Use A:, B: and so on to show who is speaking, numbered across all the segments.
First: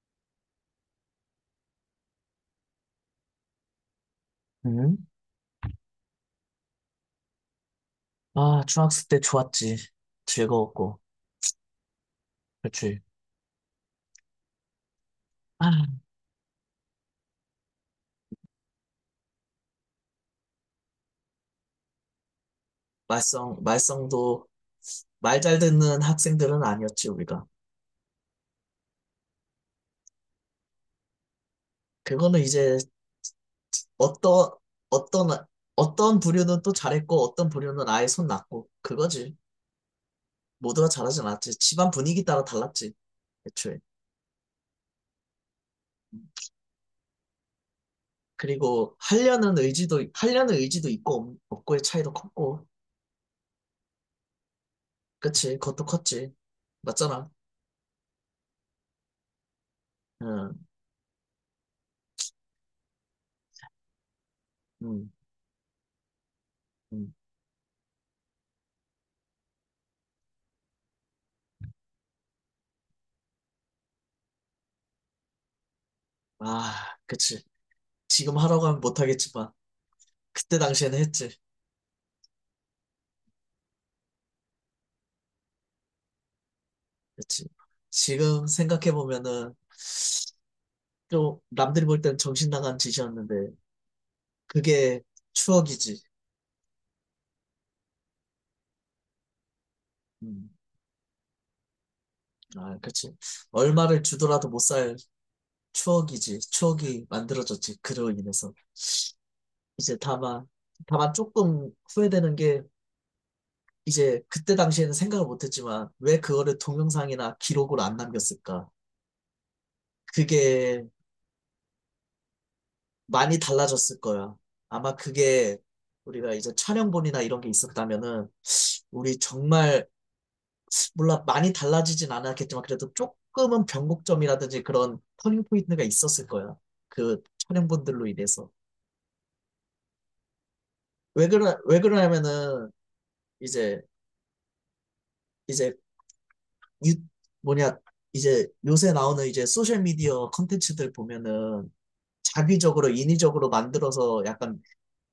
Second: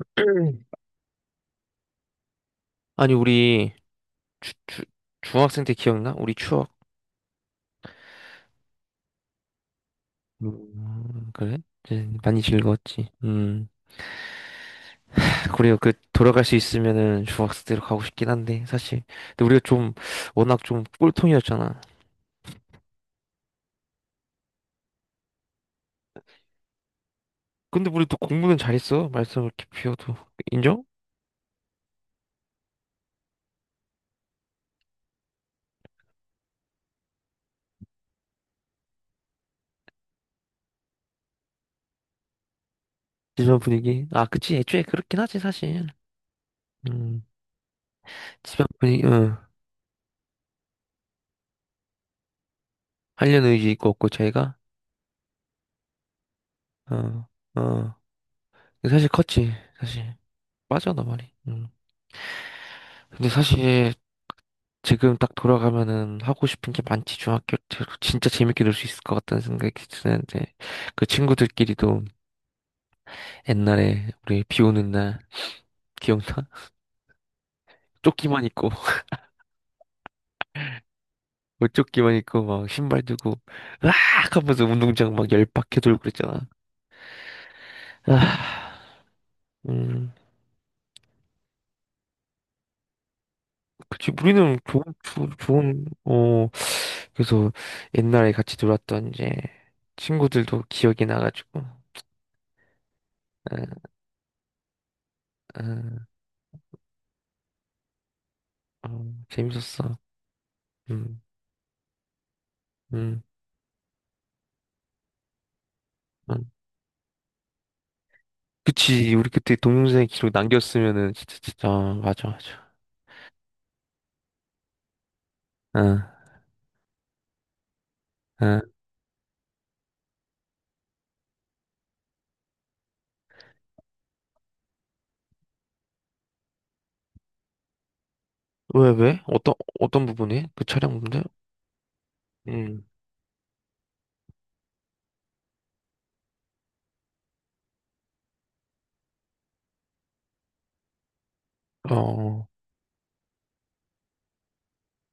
A: 아니, 우리 주, 주,
B: 응?
A: 중학생 때 기억나? 우리 추억.
B: 아, 중학생 때 좋았지. 즐거웠고.
A: 그래? 이제 많이
B: 그치.
A: 즐거웠지. 음. 그래요. 그
B: 아,
A: 돌아갈 수 있으면은 중학생 때로 가고 싶긴 한데 사실. 근데 우리가 좀 워낙 좀 꼴통이었잖아.
B: 말썽도 말 잘 듣는 학생들은 아니었지, 우리가.
A: 근데 우리 또 공부는 잘했어. 말썽을 이렇게 피워도 인정?
B: 그거는 이제 어떤, 어떤, 어떤 부류는 또 잘했고, 어떤 부류는 아예 손 났고. 그거지. 모두가 잘하진 않았지. 집안 분위기 따라 달랐지,
A: 집안
B: 애초에.
A: 분위기. 아, 그치. 애초에 그렇긴 하지 사실. 음. 집안
B: 그리고
A: 분위기. 응.
B: 하려는 의지도 있고 고의 차이도 컸고.
A: 하려는 의지 있고 없고 저희가.
B: 그치. 그것도 컸지.
A: 어.
B: 맞잖아.
A: 어. 사실 컸지. 사실. 빠져나 말이. 음. 근데 사실. 지금 딱 돌아가면은 하고 싶은 게
B: 응응응아.
A: 많지, 중학교 때로. 진짜 재밌게 놀 수 있을 것 같다는 생각이 드는데, 그 친구들끼리도 옛날에 우리 비 오는 날, 기억나?
B: 그치. 지금
A: 조끼만
B: 하라고
A: 입고,
B: 하면 못하겠지만 그때 당시에는 했지.
A: 옷조끼만 입고, 막 신발 들고, 으악! 하면서 운동장 막 열 박해 돌고 그랬잖아.
B: 그치. 지금
A: 아,
B: 생각해 보면은
A: 음,
B: 좀 남들이 볼 때는 정신 나간 짓이었는데
A: 그치, 우리는
B: 그게
A: 좋은,
B: 추억이지.
A: 어, 그래서 옛날에 같이 놀았던 이제 친구들도 기억이 나가지고, 아,
B: 음아, 그치. 얼마를 주더라도 못 살
A: 아,
B: 추억이지. 추억이 만들어졌지, 그로 인해서.
A: 어, 재밌었어.
B: 이제 다만
A: 음,
B: 조금 후회되는 게,
A: 음.
B: 이제 그때 당시에는 생각을 못했지만 왜
A: 음.
B: 그거를 동영상이나 기록으로 안 남겼을까?
A: 그치, 우리 그때 동영상 기록
B: 그게
A: 남겼으면은 진짜 어, 맞아.
B: 많이 달라졌을 거야. 아마 그게,
A: 응,
B: 우리가 이제 촬영본이나 이런 게 있었다면은
A: 응.
B: 우리 정말, 몰라, 많이 달라지진 않았겠지만 그래도 조금은 변곡점이라든지 그런 터닝 포인트가 있었을 거야. 그 촬영본들로 인해서.
A: 왜? 어떤 부분이? 그 촬영 부분들?
B: 왜 그러냐면은
A: 응
B: 이제 이제 유, 뭐냐, 이제 요새 나오는 이제 소셜 미디어 컨텐츠들 보면은
A: 어.
B: 자기적으로 인위적으로 만들어서 약간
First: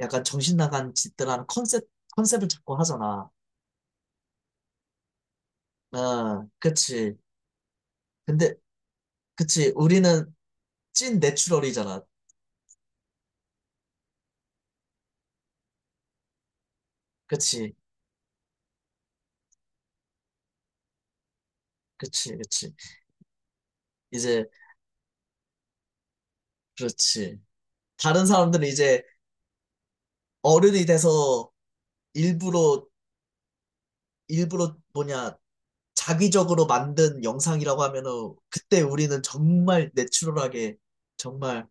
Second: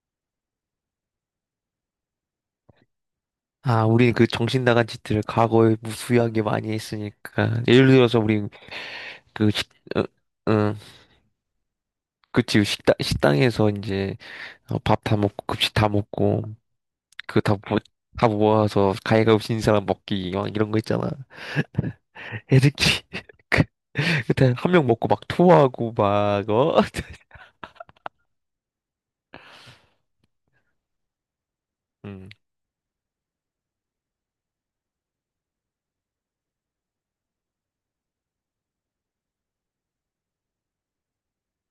B: 약간 정신 나간 짓들 하는 컨셉을 자꾸 하잖아.
A: 아, 우리 그 정신 나간 짓들을 과거에 무수하게
B: 어,
A: 많이
B: 그치.
A: 했으니까. 예를 들어서 우리
B: 근데
A: 그 식,
B: 그치.
A: 어,
B: 우리는
A: 응,
B: 찐 내추럴이잖아.
A: 그치, 그 식당 식당에서 이제 밥 다 먹고 급식 다 먹고 그 다
B: 그치.
A: 모, 다 모아서 가위가위보 진 사람 먹기 막 이런 거 있잖아.
B: 그치. 그치.
A: 애들끼리
B: 이제
A: 그때 한 명 먹고 막 토하고 막 어.
B: 그렇지. 다른 사람들은 이제 어른이 돼서
A: 응
B: 일부러 일부러 뭐냐, 자기적으로 만든 영상이라고 하면은 그때 우리는 정말 내추럴하게 정말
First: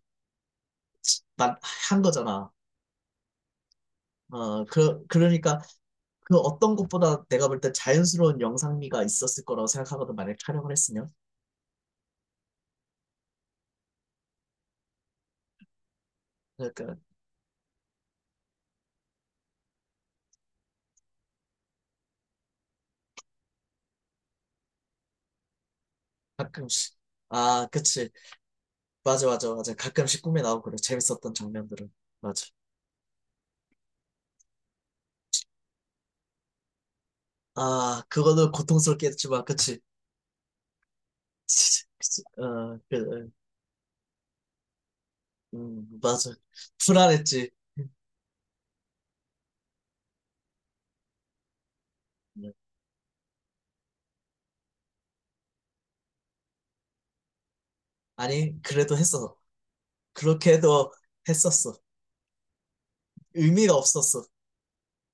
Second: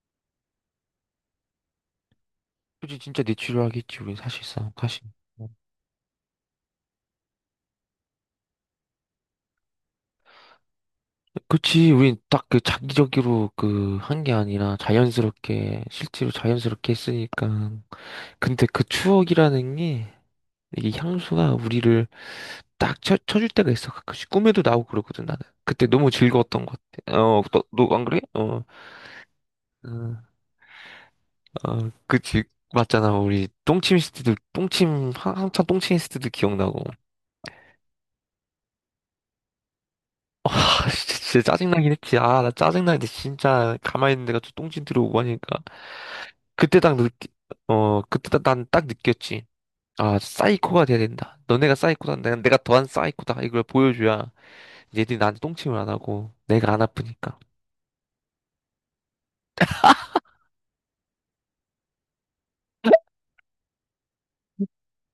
B: 만- 한 거잖아.
A: 그치, 진짜 내 치료하겠지, 우린
B: 어,
A: 사실상, 사실.
B: 그러니까 그 어떤 것보다 내가 볼 때 자연스러운 영상미가 있었을 거라고 생각하거든, 만약 촬영을 했으면.
A: 그치, 우린 딱 그 자기적으로 그 한 게 아니라 자연스럽게, 실제로 자연스럽게
B: 그러니까
A: 했으니까. 근데 그 추억이라는 게, 이 향수가 우리를 딱 쳐줄 때가 있어. 가끔씩 꿈에도 나오고 그러거든, 나는. 그때 너무 즐거웠던 것
B: 가끔씩.
A: 같아. 어,
B: 아,
A: 너 안
B: 그치.
A: 그래? 어,
B: 맞아, 맞아, 맞아.
A: 응.
B: 가끔씩 꿈에 나오고 그래. 재밌었던
A: 어,
B: 장면들은.
A: 그치.
B: 맞아.
A: 맞잖아, 우리 똥침 했을 때도, 똥침, 한참 똥침 했을 때도 기억나고.
B: 아, 그거는 고통스럽게 했지만, 그치.
A: 아, 진짜
B: 그치.
A: 짜증나긴 했지.
B: 그치.
A: 아, 나
B: 어,
A: 짜증나는데 진짜 가만히 있는 데가 또 똥진 들어오고 하니까.
B: 맞아.
A: 그때 딱 느끼,
B: 불안했지.
A: 어, 그때 난 딱 느꼈지. 아, 사이코가 돼야 된다. 너네가 사이코다.
B: 음.
A: 내가 더한 사이코다. 이걸 보여줘야 얘들이 나한테 똥침을 안 하고 내가 안 아프니까.
B: 아니, 그래도 했어. 그렇게 해도 했었어. 의미가 없었어.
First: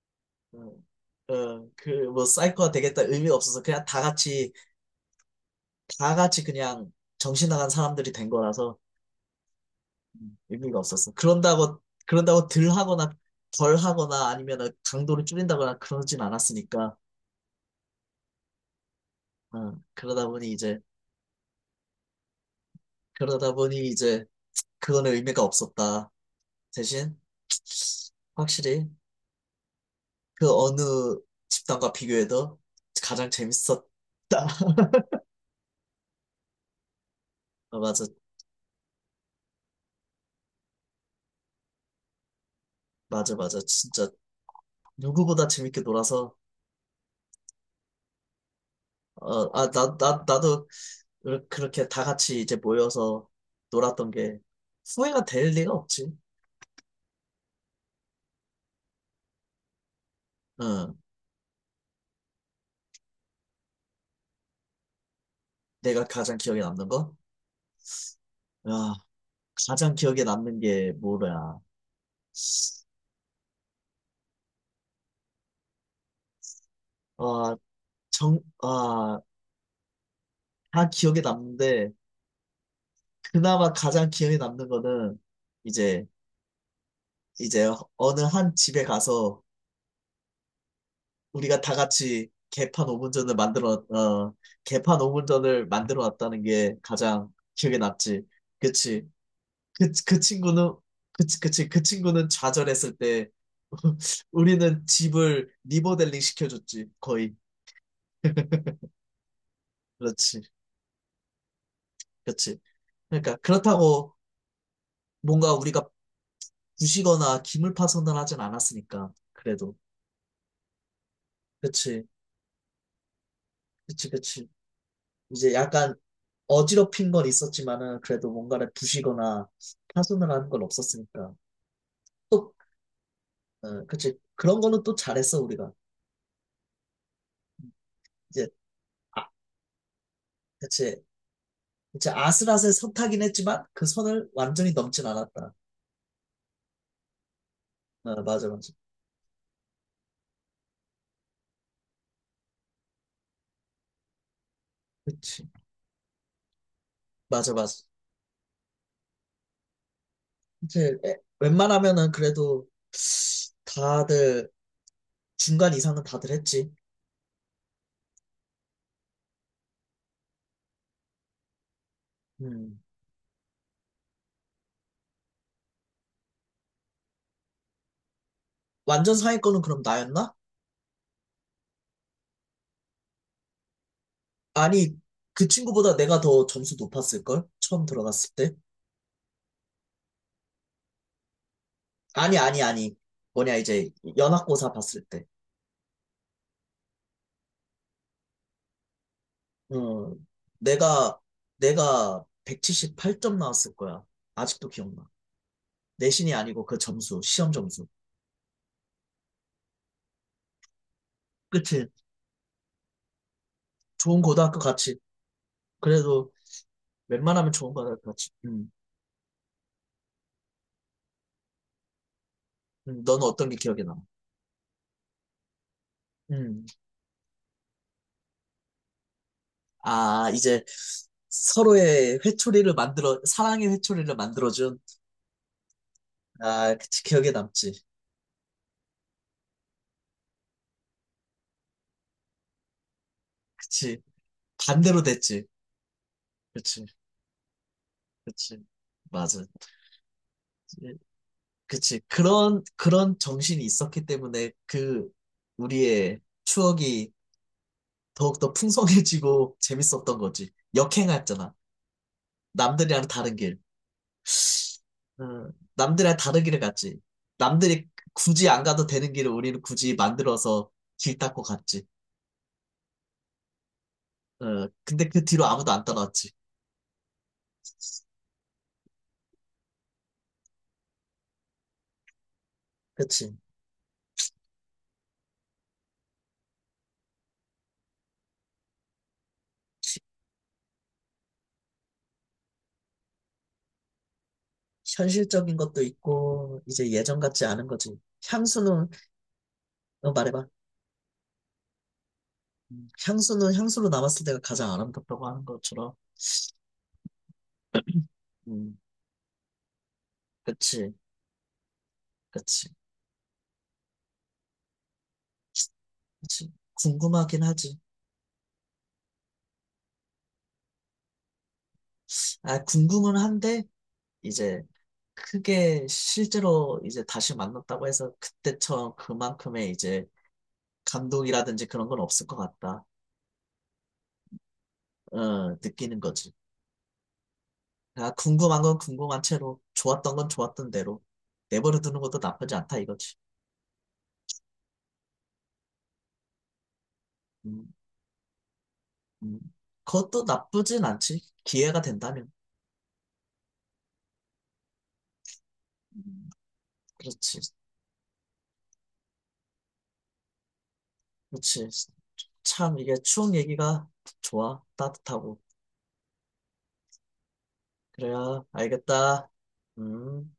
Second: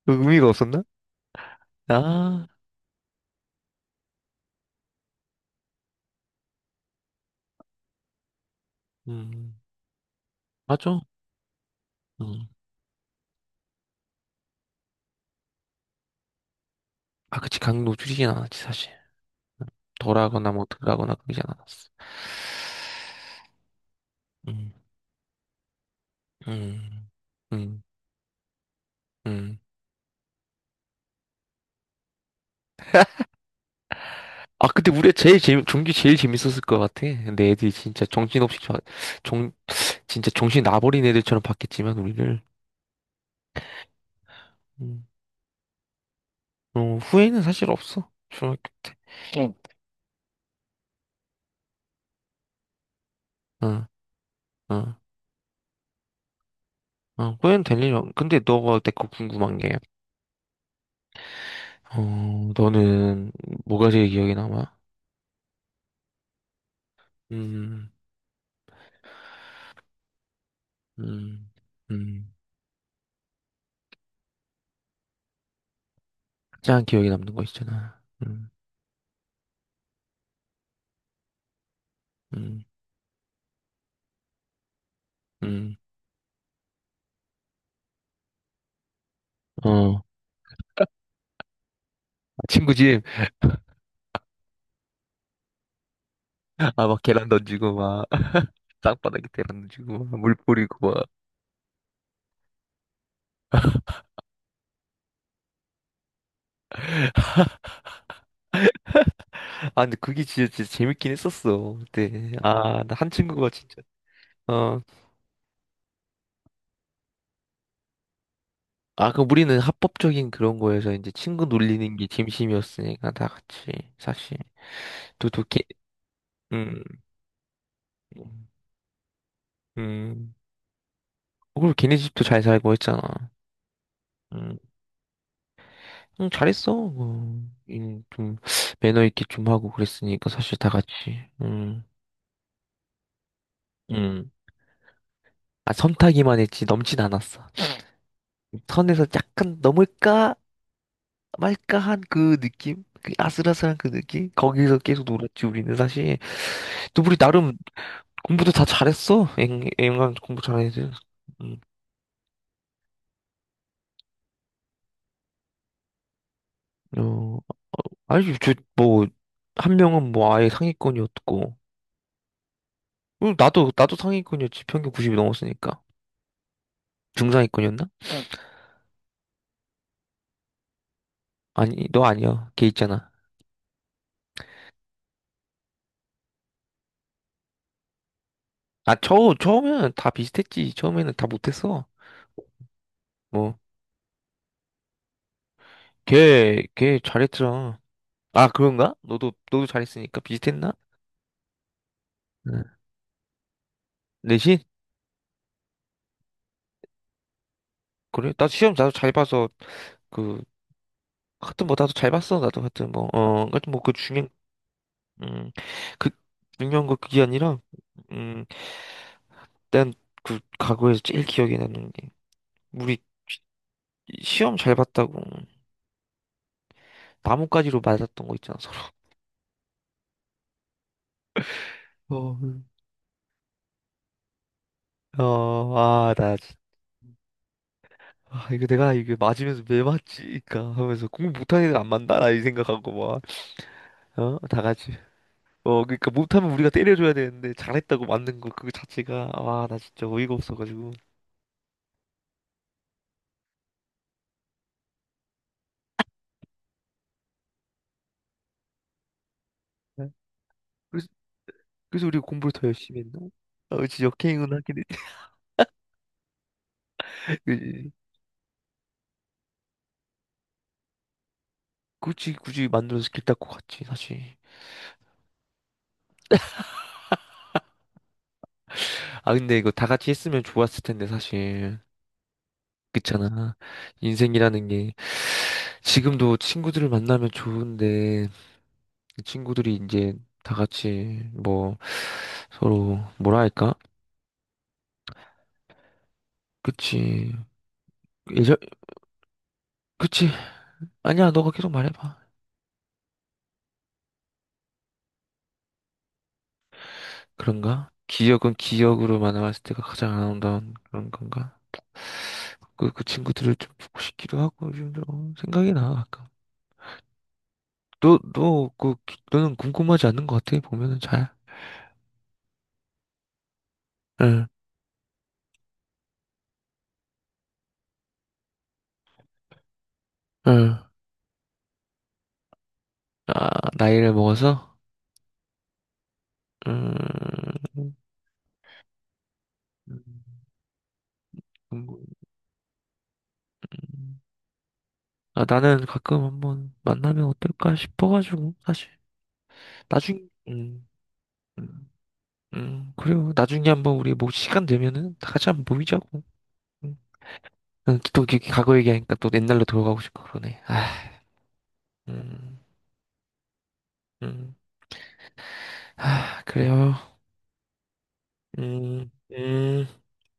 A: 의미가 없었나?
B: 어, 어, 뭐,
A: 아,
B: 사이코가 되겠다 의미가 없어서 그냥 다 같이 그냥 정신 나간 사람들이 된 거라서
A: 음,
B: 의미가
A: 맞아.
B: 없었어. 그런다고,
A: 음.
B: 그런다고 덜 하거나 아니면 강도를 줄인다거나 그러진 않았으니까.
A: 아, 그치. 강도 줄이진 않았지, 사실.
B: 어, 그러다
A: 덜하거나
B: 보니
A: 뭐
B: 이제,
A: 덜하거나 그러진 않았어.
B: 그러다 보니 이제
A: 음,
B: 그거는 의미가 없었다.
A: 음,
B: 대신,
A: 음,
B: 확실히
A: 음.
B: 그 어느 집단과 비교해도 가장 재밌었다.
A: 아, 근데 우리가 제일 재미, 종기 제일 재밌었을 것 같아. 근데 애들이
B: 어,
A: 진짜
B: 맞아,
A: 정신없이, 정, 진짜 정신 나버린 애들처럼 봤겠지만, 우리를.
B: 맞아, 맞아. 진짜
A: 음,
B: 누구보다 재밌게 놀아서,
A: 어, 후회는 사실 없어. 중학교 때.
B: 어, 아, 나도 그렇게 다 같이 이제 모여서
A: 어,
B: 놀았던 게
A: 어,
B: 후회가 될 리가 없지.
A: 어, 후회는 될 일 없. 근데 너가 내 거 궁금한 게,
B: 응.
A: 어, 너는 뭐가 제일 기억에 남아?
B: 내가 가장 기억에 남는 거?
A: 음,
B: 야, 가장 기억에 남는 게
A: 음,
B: 뭐야?
A: 음. 가장 기억에 남는 거
B: 아,
A: 있잖아.
B: 정,
A: 음,
B: 아, 다 기억에 남는데,
A: 음,
B: 그나마 가장 기억에 남는 거는
A: 음.
B: 이제, 이제 어느 한 집에 가서
A: 어,
B: 우리가 다 같이
A: 친구
B: 개판
A: 집,
B: 5분전을 만들어, 어, 개판 오분전을 만들어 놨다는 게
A: 아, 막 계란
B: 가장
A: 던지고,
B: 기억에
A: 막,
B: 남지. 그치?
A: 땅바닥에 계란
B: 그,
A: 던지고, 막,
B: 그
A: 물
B: 친구는,
A: 뿌리고,
B: 그, 치- 그, 치- 그 친구는 좌절했을 때, 우리는 집을 리모델링 시켜줬지, 거의.
A: 아, 근데 그게
B: 그렇지,
A: 진짜 재밌긴 했었어. 그때.
B: 그렇지.
A: 아, 나 한
B: 그러니까,
A: 친구가 진짜.
B: 그렇다고
A: 어.
B: 뭔가 우리가 부시거나 기물 파손을 하진
A: 아,
B: 않았으니까,
A: 그럼 우리는
B: 그래도.
A: 합법적인 그런 거여서 이제 친구 놀리는
B: 그치,
A: 게 진심이었으니까 다 같이,
B: 그치,
A: 사실.
B: 그치.
A: 또, 또,
B: 이제
A: 걔,
B: 약간
A: 음,
B: 어지럽힌 건 있었지만은, 그래도 뭔가를 부시거나 파손을
A: 음.
B: 하는 건 없었으니까.
A: 그리고 걔네 집도 잘
B: 또,
A: 살고 했잖아.
B: 어, 그치.
A: 음,
B: 그런 거는 또 잘했어, 우리가.
A: 응, 잘했어. 어, 좀,
B: 이제,
A: 매너 있게
B: 아,
A: 좀 하고 그랬으니까 사실 다 같이.
B: 그치.
A: 음,
B: 이제 아슬아슬 선 타긴 했지만 그 선을
A: 음.
B: 완전히 넘진 않았다.
A: 아, 선타기만 했지, 넘진 않았어.
B: 어, 맞아, 맞아.
A: 선에서 약간 넘을까? 말까한 그 느낌? 그 아슬아슬한 그 느낌? 거기서 계속 놀았지,
B: 그치.
A: 우리는 사실. 또 우리
B: 맞아,
A: 나름
B: 맞아.
A: 공부도 다 잘했어. 앵간 공부 잘해야지.
B: 이제
A: 음,
B: 웬만하면은 그래도 다들 중간 이상은 다들 했지.
A: 어, 아니, 저, 뭐, 한 명은 뭐 아예 상위권이었고.
B: 음.
A: 응, 나도 상위권이었지. 평균 90이 넘었으니까. 중상위권이었나?
B: 완전 상위권은 그럼 나였나?
A: 아니, 너 아니야. 걔 있잖아.
B: 아니, 그 친구보다 내가 더 점수 높았을걸? 처음 들어갔을 때.
A: 아, 처음에는 다 비슷했지. 처음에는 다 못했어.
B: 아니, 아니, 아니. 뭐냐,
A: 뭐,
B: 이제 연합고사 봤을 때.
A: 걔 잘했잖아. 아, 그런가? 너도
B: 어,
A: 잘했으니까 비슷했나?
B: 내가, 내가
A: 응.
B: 178점 나왔을 거야.
A: 내신?
B: 아직도 기억나. 내신이 아니고 그 점수, 시험 점수.
A: 그래? 나 시험 나도 잘 봐서 그 하여튼 뭐
B: 그치?
A: 나도 잘 봤어 나도 하여튼 뭐어 하여튼 뭐 그
B: 좋은
A: 중요한
B: 고등학교 같이.
A: 음그
B: 그래도
A: 중요한 거 그게
B: 웬만하면
A: 아니라
B: 좋은 고등학교 같이.
A: 음
B: 음.
A: 난그 과거에서 제일 기억에 남는 게 우리
B: 너는 어떤 게 기억에 남아?
A: 시험 잘 봤다고
B: 음.
A: 나뭇가지로 맞았던 거 있잖아 서로
B: 아, 이제 서로의
A: 어아나
B: 회초리를 만들어, 사랑의 회초리를 만들어준.
A: 아, 나, 진-
B: 아, 그치, 기억에 남지.
A: 아, 이거 내가 이게 맞으면서 왜 맞지? 그니까 하면서 공부 못하는 애들 안 만나나 이 생각하고 막
B: 그치.
A: 어 다 같이
B: 반대로 됐지.
A: 어, 그러니까 못하면 우리가
B: 그치,
A: 때려줘야 되는데 잘했다고 맞는 거
B: 그치.
A: 그거 자체가
B: 맞아.
A: 와, 나 진짜 어이가 없어가지고.
B: 예, 그치. 그런 정신이 있었기 때문에 우리의 추억이 더욱더 풍성해지고
A: 네.
B: 재밌었던 거지.
A: 그래서
B: 역행했잖아.
A: 그래서 우리가 공부를 더 열심히
B: 남들이랑
A: 했나?
B: 다른 길.
A: 아, 그치 역행은 하긴 했지.
B: 남들이랑 다른 길을 갔지. 남들이
A: 그치.
B: 굳이 안 가도 되는 길을 우리는 굳이 만들어서 길 닦고 갔지.
A: 굳이 만들어서 길 닦고 갔지 사실.
B: 어, 근데 그 뒤로 아무도 안 따라왔지.
A: 아 근데 이거 다 같이 했으면 좋았을 텐데 사실.
B: 그치.
A: 그렇잖아. 인생이라는 게 지금도 친구들을 만나면 좋은데 그 친구들이
B: 시-
A: 이제 다 같이 뭐 서로 뭐라 할까?
B: 현실적인 것도 있고, 이제 예전
A: 그치.
B: 같지 않은 거지.
A: 예전
B: 향수는, 너
A: 그치.
B: 말해봐.
A: 아니야 너가 계속 말해봐.
B: 향수는 향수로 남았을 때가 가장 아름답다고 하는 것처럼.
A: 그런가? 기억은
B: 음,
A: 기억으로만 남았을 때가 가장 아름다운
B: 그치,
A: 그런 건가?
B: 그치,
A: 그 친구들을 좀 보고 싶기도 하고 요즘 좀 어, 생각이 나 아까
B: 그치. 궁금하긴 하지.
A: 너는 궁금하지 않는 것 같아 보면은 잘
B: 아, 궁금은 한데,
A: 응,
B: 이제 크게 실제로 이제 다시 만났다고 해서 그때처럼 그만큼의 이제
A: 응.
B: 감동이라든지 그런 건 없을 것 같다.
A: 아, 나이를 먹어서
B: 어, 느끼는 거지.
A: 음,
B: 아, 궁금한 건 궁금한 채로,
A: 음,
B: 좋았던 건 좋았던 대로 내버려 두는 것도 나쁘지 않다 이거지.
A: 음. 아, 나는 가끔 한번 만나면
B: 음,
A: 어떨까 싶어가지고 사실
B: 음. 그것도
A: 나중
B: 나쁘진 않지. 기회가
A: 음,
B: 된다면.
A: 그래요 나중에 한번 우리 뭐 시간 되면은 다 같이 한번 모이자고
B: 음,
A: 음.
B: 그렇지.
A: 응, 또 이렇게 과거 얘기하니까 또 옛날로 돌아가고 싶고 그러네. 아,
B: 그렇지.
A: 음,
B: 참, 이게 추억 얘기가
A: 음,
B: 좋아. 따뜻하고.
A: 아, 그래요.
B: 그래야
A: 음,
B: 알겠다.
A: 음.
B: 음.